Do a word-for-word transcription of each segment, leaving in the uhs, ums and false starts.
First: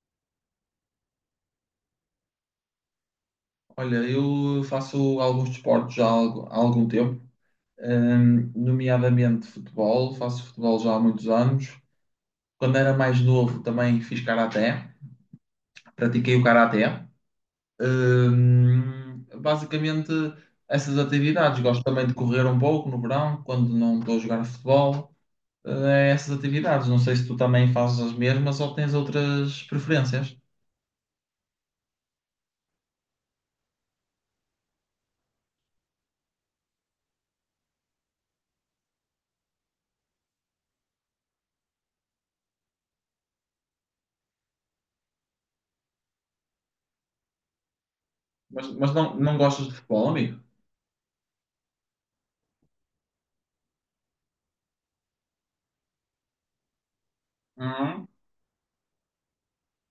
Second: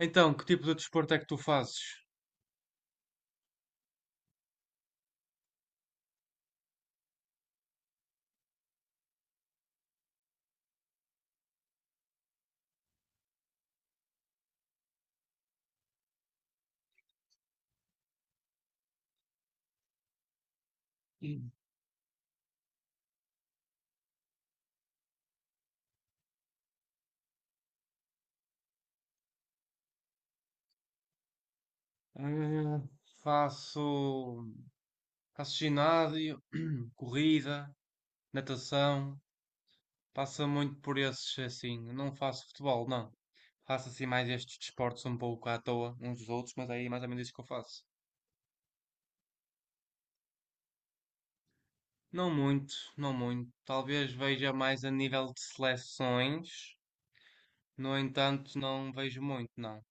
Então, que tipo de desporto é que tu fazes? Olha, eu faço alguns desportos já há algu- há algum tempo, hum, nomeadamente futebol. Faço futebol já há muitos anos. Quando era mais novo também fiz karaté, pratiquei o karaté. Hum, basicamente essas atividades. Gosto também de correr um pouco no verão, quando não estou a jogar futebol. Eh, é essas atividades. Não sei se tu também fazes as mesmas ou tens outras preferências. Hum, faço, faço ginásio, corrida, natação, passa muito por esses assim. Não faço futebol, não. Faço assim mais estes desportos um pouco à toa, uns dos outros, mas aí é mais ou menos isso que eu faço. Mas, mas não, não gostas de futebol, amigo? Não muito, não muito. Talvez veja mais a nível de seleções, no entanto, não vejo muito, não.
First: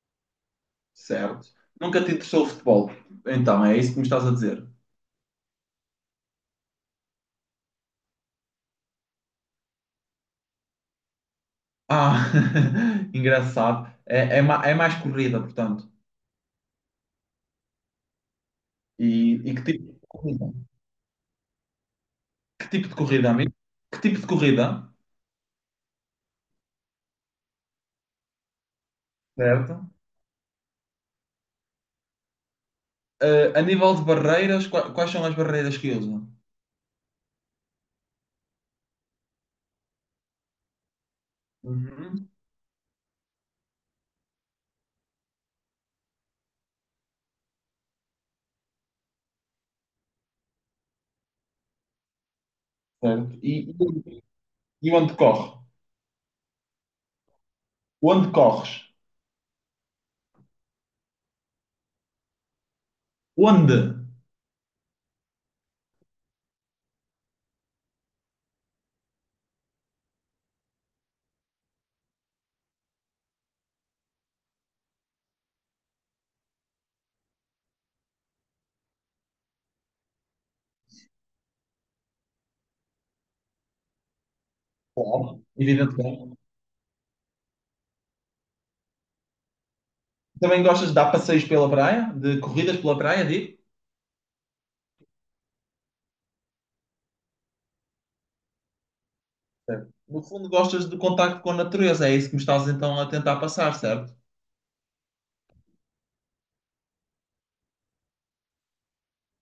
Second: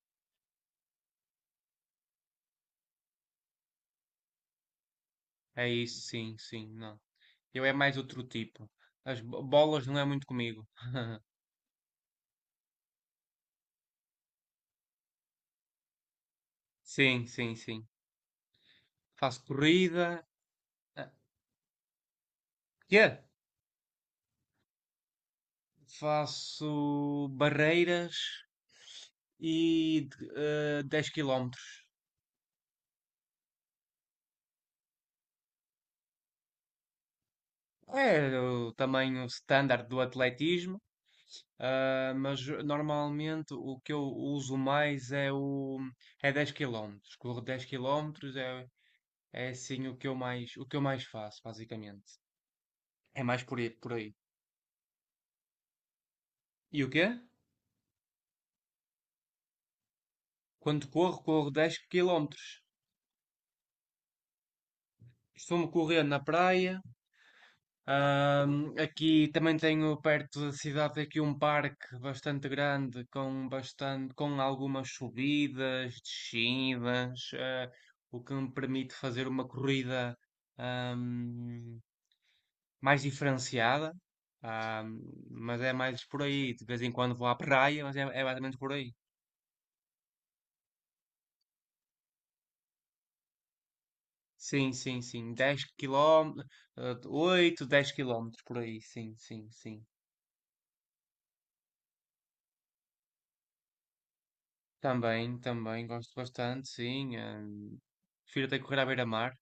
Certo. Nunca te interessou o futebol. Então, é isso que me estás a dizer. É isso, sim, sim, não. Eu é mais outro tipo. As bo- bolas não é muito comigo. Ah, engraçado. É, é, ma- é mais corrida, portanto. Sim, sim, sim. E, Faço e que tipo de corrida, corrida? ah, Que tipo de quê? corrida, amigo? Que tipo de corrida? Faço barreiras Certo. e eh, dez quilómetros. Eh, a nível de barreiras, qua- quais são as barreiras que usam? É o tamanho standard do atletismo, ah, Uhum. mas normalmente o que eu uso mais é o é dez quilómetros. Corro dez quilómetros é, é assim o que eu mais o que eu mais faço, basicamente. É Certo. mais por aí, por aí. E, e onde corre? E o quê? Onde corres? Quando corro, corro dez quilómetros. Onde? Costumo correr na praia. Ahm, aqui também tenho perto da cidade aqui um parque bastante grande com bastante com algumas subidas, descidas, eh, o que me permite fazer uma corrida ahm, mais diferenciada. Ahm, Claro, mas é mais por evidentemente. aí, de vez em quando vou à praia, mas é, é basicamente por aí. Também gostas de dar passeios pela praia? De corridas pela praia, digo? Sim, sim, sim. Dez quilómetros, oito, dez quilómetros por aí, sim, sim, sim. Certo. No fundo, gostas do contacto com a natureza, é isso que me estás então a tentar passar, certo? Também, também gosto bastante, sim. Hum, prefiro até correr à beira-mar.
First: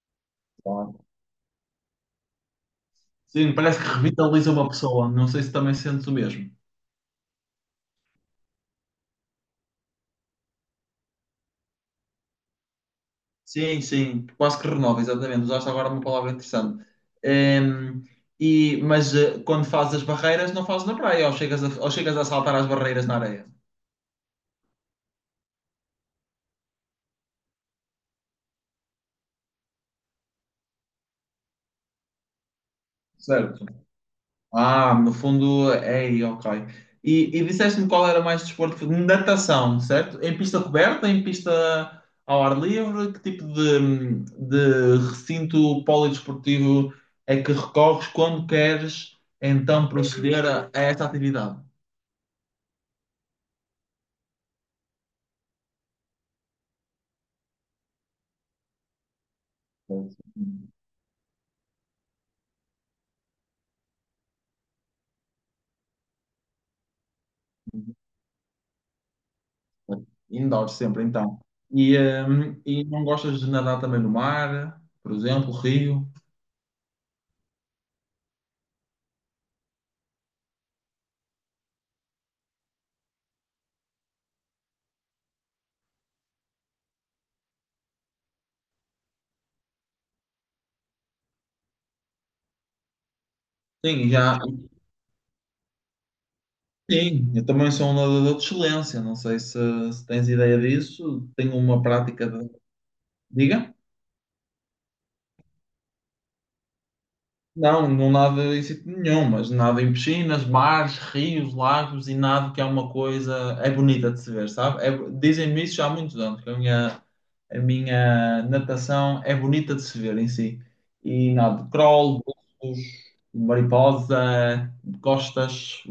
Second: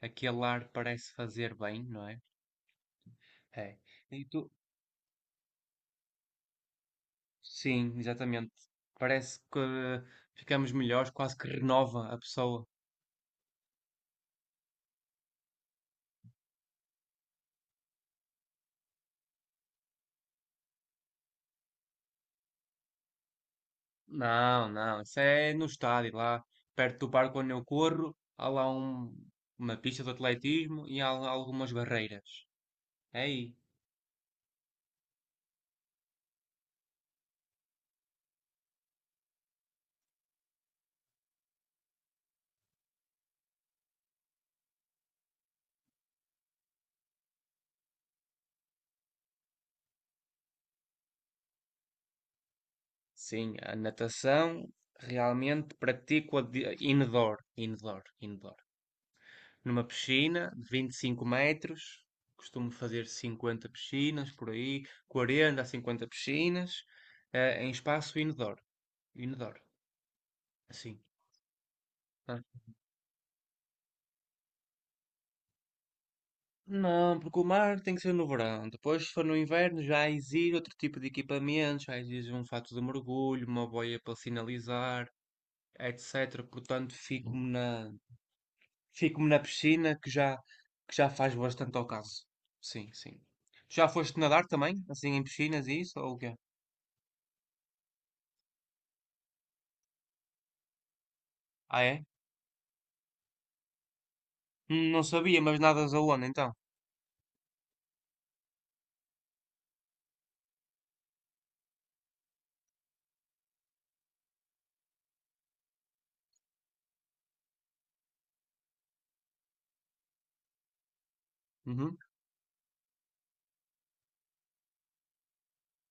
Aquele ar Claro. parece fazer bem, não é? Sim, É. parece que E tu? revitaliza uma pessoa. Não sei se também sentes o mesmo. Sim, exatamente. Parece que eh, ficamos melhores, quase que renova a pessoa. Sim, sim, quase que renova, exatamente. Usaste agora uma palavra interessante. Ehm, e, mas eh, quando fazes as barreiras, não fazes na praia, ou chegas a, ou chegas a saltar as barreiras na areia. Não, não, isso é no estádio, lá perto do parque onde eu corro, há lá um- uma pista de atletismo e há lá algumas barreiras. É aí, Certo. Ah, no fundo, é aí, ok. E, e disseste-me qual era mais desporto? Natação, certo? Em pista coberta, em pista ao ar livre? Que tipo de, de recinto polidesportivo é que recorres quando queres então proceder a, a esta atividade? sim, a natação realmente pratico a de- indoor, indoor, indoor, numa piscina de vinte e cinco metros. Costumo fazer cinquenta piscinas por aí, quarenta a cinquenta piscinas, eh, em espaço indoor. Indoor, Indoor assim. sempre, então. E, tá? hum, e não gostas de nadar também no mar, por exemplo, rio? Não, porque o mar tem que ser no verão. Depois, se for no inverno, já exige outro tipo de equipamento, já exige um fato de mergulho, uma boia para sinalizar, etecetera. Portanto, fico-me na, fico-me na piscina que já, que já faz bastante ao caso. Sim, sim. Já Sim, foste já. nadar também? Assim, em piscinas e isso? Ou o quê? Sim, eu também sou um nadador de excelência. Não sei se, se tens ideia disso. Tenho Ah, uma é? prática de. Diga? Hum, Não sabia, mas nadas aonde então? Não, não nado em sítio nenhum, mas nado em piscinas, mares, rios, lagos e nado que é uma coisa. É bonita de se ver, sabe? É- dizem-me isso já há muitos anos, que a minha, a minha natação é bonita de se ver em si. E nado de Uhum, crawl, bultos, mariposa, costas.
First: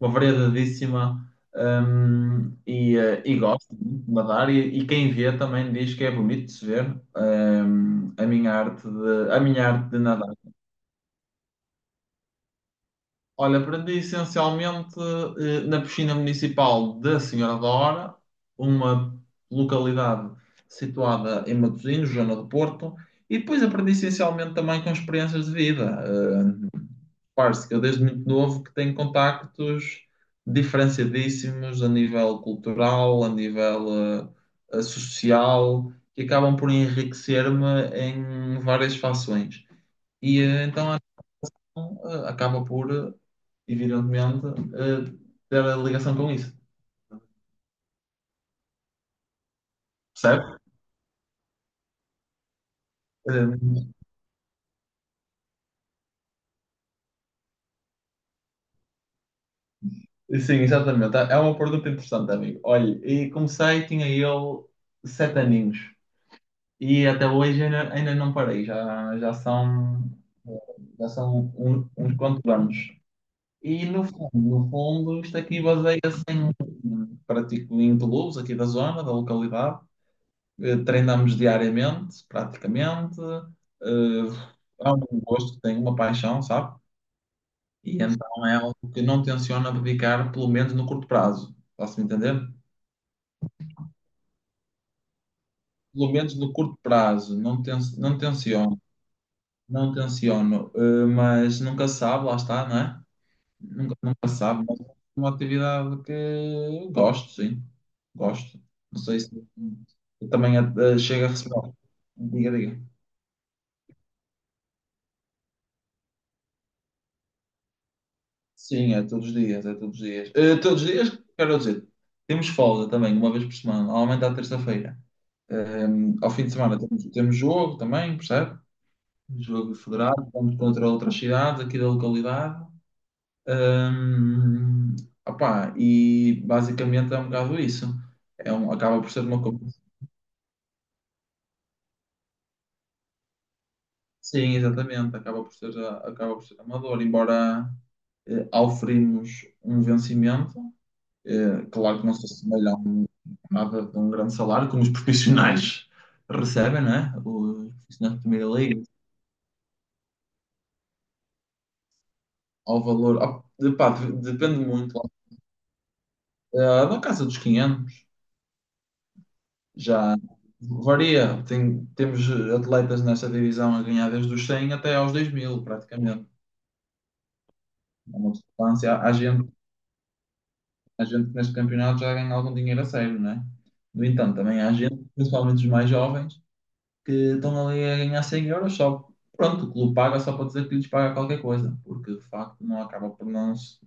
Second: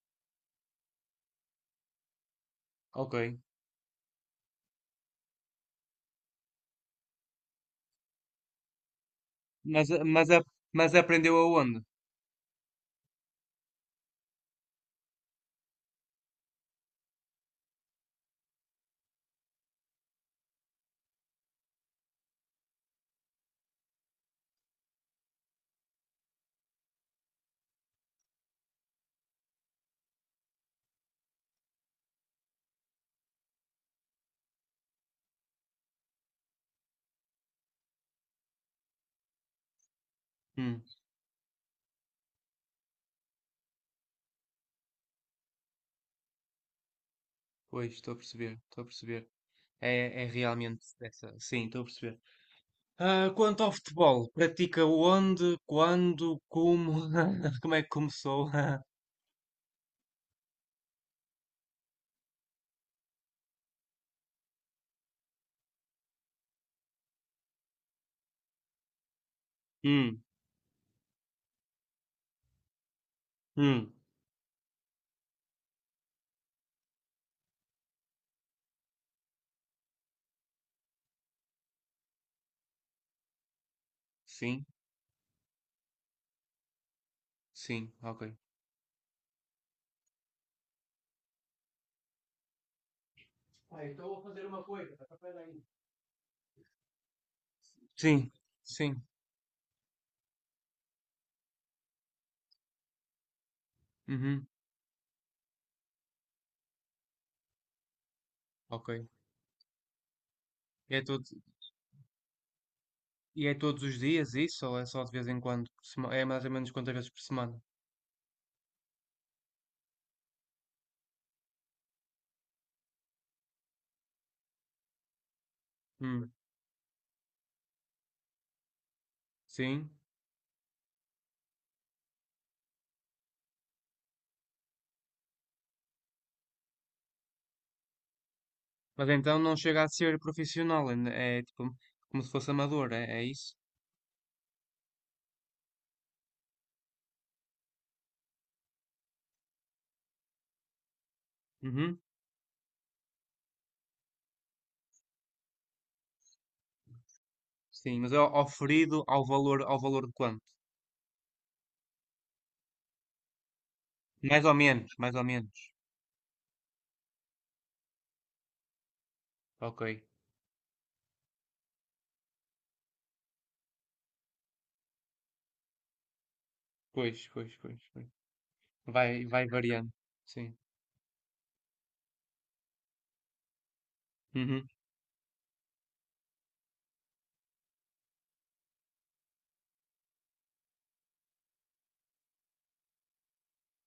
Uma variedadíssima hum, e, ok. eh, e gosto muito de nadar e, e quem vê também diz que é bonito de se ver hum, a minha arte de, a minha Mas, arte de a- mas, nadar. a- mas aprendeu aonde? Olha, aprendi essencialmente eh, na piscina municipal da Senhora da Hora, uma localidade situada em Matosinhos, zona do Porto, e depois aprendi essencialmente também com experiências de vida. eh, Parce que eu desde muito novo que tenho contactos diferenciadíssimos a nível cultural, a nível eh, eh, social, que acabam por enriquecer-me em várias fações. E eh, Hum, então, então, eh, acaba por, eh, evidentemente, eh, ter a ligação com isso. pois, estou a perceber, estou a perceber. É, é Percebe? realmente essa. Sim, estou a perceber. Ah, quanto ao futebol, pratica onde, quando, como? Como é que começou? Eh, sim, exatamente. É uma pergunta interessante, amigo. Olha, e comecei, tinha eu sete aninhos. E até hoje ainda, ainda não parei, já, já são, Hum, já são um- uns quantos anos. E hum. no fundo, no fundo, isto aqui baseia-se em pratico em clubes aqui da zona, da localidade. Eh, Treinamos diariamente, praticamente. Eh, Sim, É um gosto que tenho, uma paixão, sabe? sim, E ok. então é algo que não tenciono dedicar, pelo menos no curto prazo. Posso-me entender? Ah, então vou fazer uma coisa. Espera aí. Pelo menos no curto prazo, não, ten não Sim, tenciono. sim. Não tenciono, eh, mas nunca se sabe, lá está, não é? Nunca, nunca se Uhum, sabe, mas é uma atividade que gosto, sim. Gosto. ok. Não sei se eu também eh, É tudo. chego a receber. Diga, diga. E é todos os dias isso ou é só de vez em quando? por sema- É mais ou menos quantas vezes por semana? Sim, é todos os dias, é todos os dias. Eh, todos os dias, quero dizer, temos folga também, uma vez por semana, normalmente à terça-feira. Eh, Ao Hum, fim de semana temos, temos jogo também, percebe? Jogo sim. federado, vamos contra outras cidades aqui da localidade. Hum, Opá, e basicamente é um bocado isso. É um, acaba Mas por ser então uma não competição. chega a ser profissional, ainda é tipo como se fosse amador, é, é isso? Sim, exatamente. Acaba por ser, a- acaba por ser amador, embora eh, oferimos um vencimento. eh, Uhum, Claro que não se assemelha a um, nada de um grande salário, como os profissionais recebem, não é? Os sim, mas profissionais é de o- primeira liga, oferido ao valor, ao valor de quanto? ao valor. Op- de- pá, de- Mais ou depende menos, muito. mais ou menos. Uh, da casa dos quinhentos. Ok. Já varia. Tem- temos atletas nessa divisão a ganhar desde os cem até aos dois mil, praticamente. Pois, pois, pois, pois. É uma substância. Há Vai, vai gente, variando. Sim. há gente que neste campeonato já ganha algum dinheiro a sério, não é? No entanto, também Uhum, há gente, principalmente os mais jovens, que estão ali a ganhar cem euros só. Pronto, o clube paga só para dizer que lhes paga qualquer coisa, porque de facto não acaba por não se,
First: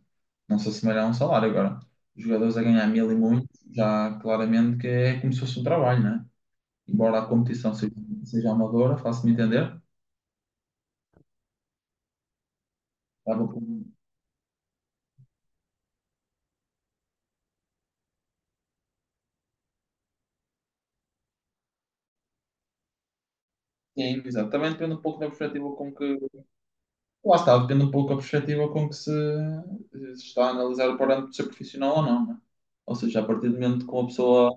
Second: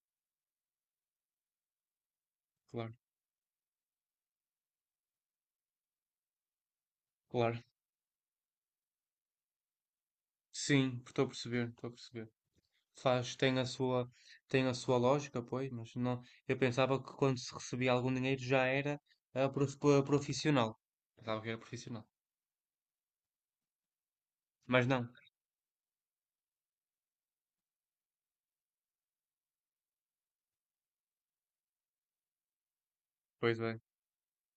não se assemelhar a um salário. Agora, os jogadores a ganhar claro, mil e muito, já claramente que é como se fosse um trabalho, embora a claro. competição seja, seja amadora, faço-me entender. Sim, estou a perceber, estou a perceber. Faz, Estava tem a com- sua, tem a sua lógica, pois, mas não, eu pensava que quando se recebia algum dinheiro já era ah, prof- pro- profissional. Pensava que era profissional. Sim, exato. Também Mas depende um não, pouco da perspectiva com que. Lá está, depende um pouco da perspectiva com que se, se está a analisar o parâmetro de ser profissional ou não, né? Ou seja, a partir do pois bem. momento que uma pessoa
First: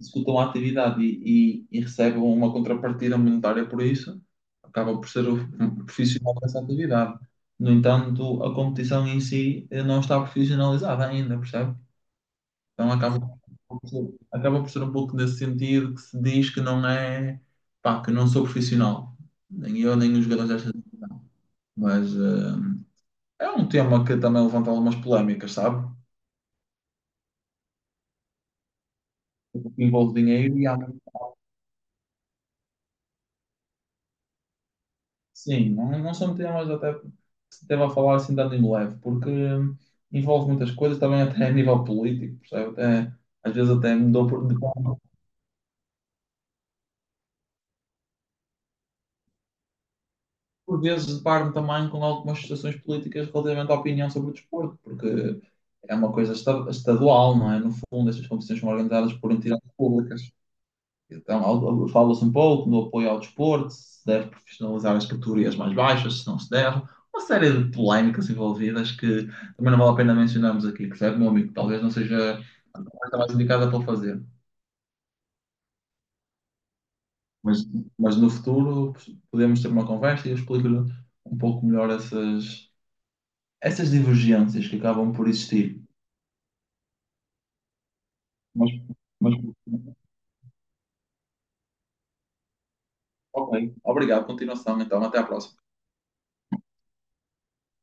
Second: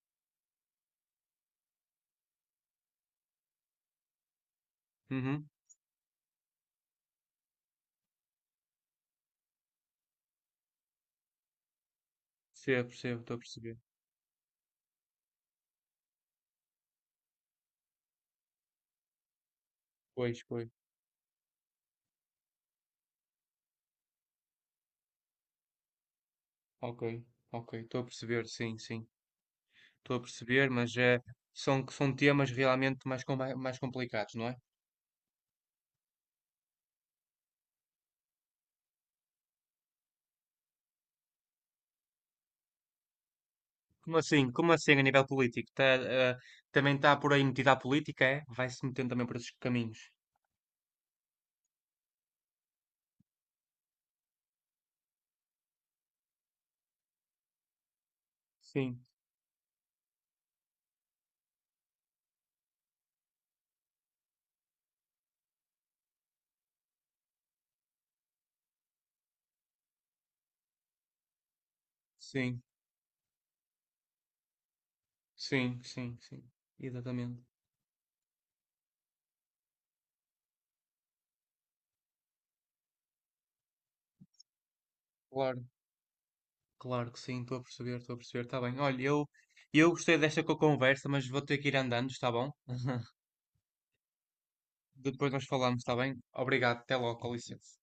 executa uma atividade e, e- e recebe uma contrapartida monetária por isso, acaba por ser o- Uhum. um profissional dessa atividade. No entanto, a competição em si eh, não está profissionalizada ainda, percebe? Percebo, Então percebo, acaba, estou a perceber. Por ser- acaba por ser um pouco nesse sentido que se diz que não é, pá, que não sou profissional. Nem eu, nem os Pois, jogadores pois. desta. Mas eh, é um tema que também levanta algumas polémicas, sabe? Ok, ok, estou a perceber, sim, sim. Porque Estou a envolve dinheiro e perceber, há... mas é, são, são temas realmente mais, com- mais complicados, não é? Sim, não, não são temas até que se deva a falar assim dando em leve, porque envolve muitas coisas também até a nível político, percebe? Até, às vezes até Como assim? mudou de Como assim a nível político? Tá, ah, também está por aí metida a política, é? Vai-se metendo também por esses caminhos. por vezes deparo-me também com algumas situações políticas relativamente à opinião sobre o desporto, porque é uma coisa esta- estadual, não é? No fundo, estas competições são Sim, organizadas por entidades públicas. Então, ao- ao- fala-se um pouco do apoio ao desporto, se deve profissionalizar as categorias mais baixas, se não se deve. Uma série de polémicas envolvidas que também não vale a pena mencionarmos aqui, percebe, meu amigo? Talvez não seja sim. a conversa mais indicada para fazer. Sim, sim, sim. Exatamente. Mas, mas no futuro podemos ter uma conversa e eu explico-lhe um pouco melhor essas essas divergências que acabam por Claro, existir. claro que sim, estou a perceber, estou a perceber. Está Mas, bem. Olha, eu, mas, eu gostei desta co- conversa, mas vou ter que ir andando, está bom? ok, obrigado, continuação, então, até à Depois nós próxima. falamos, está bem? Obrigado, até logo, com licença.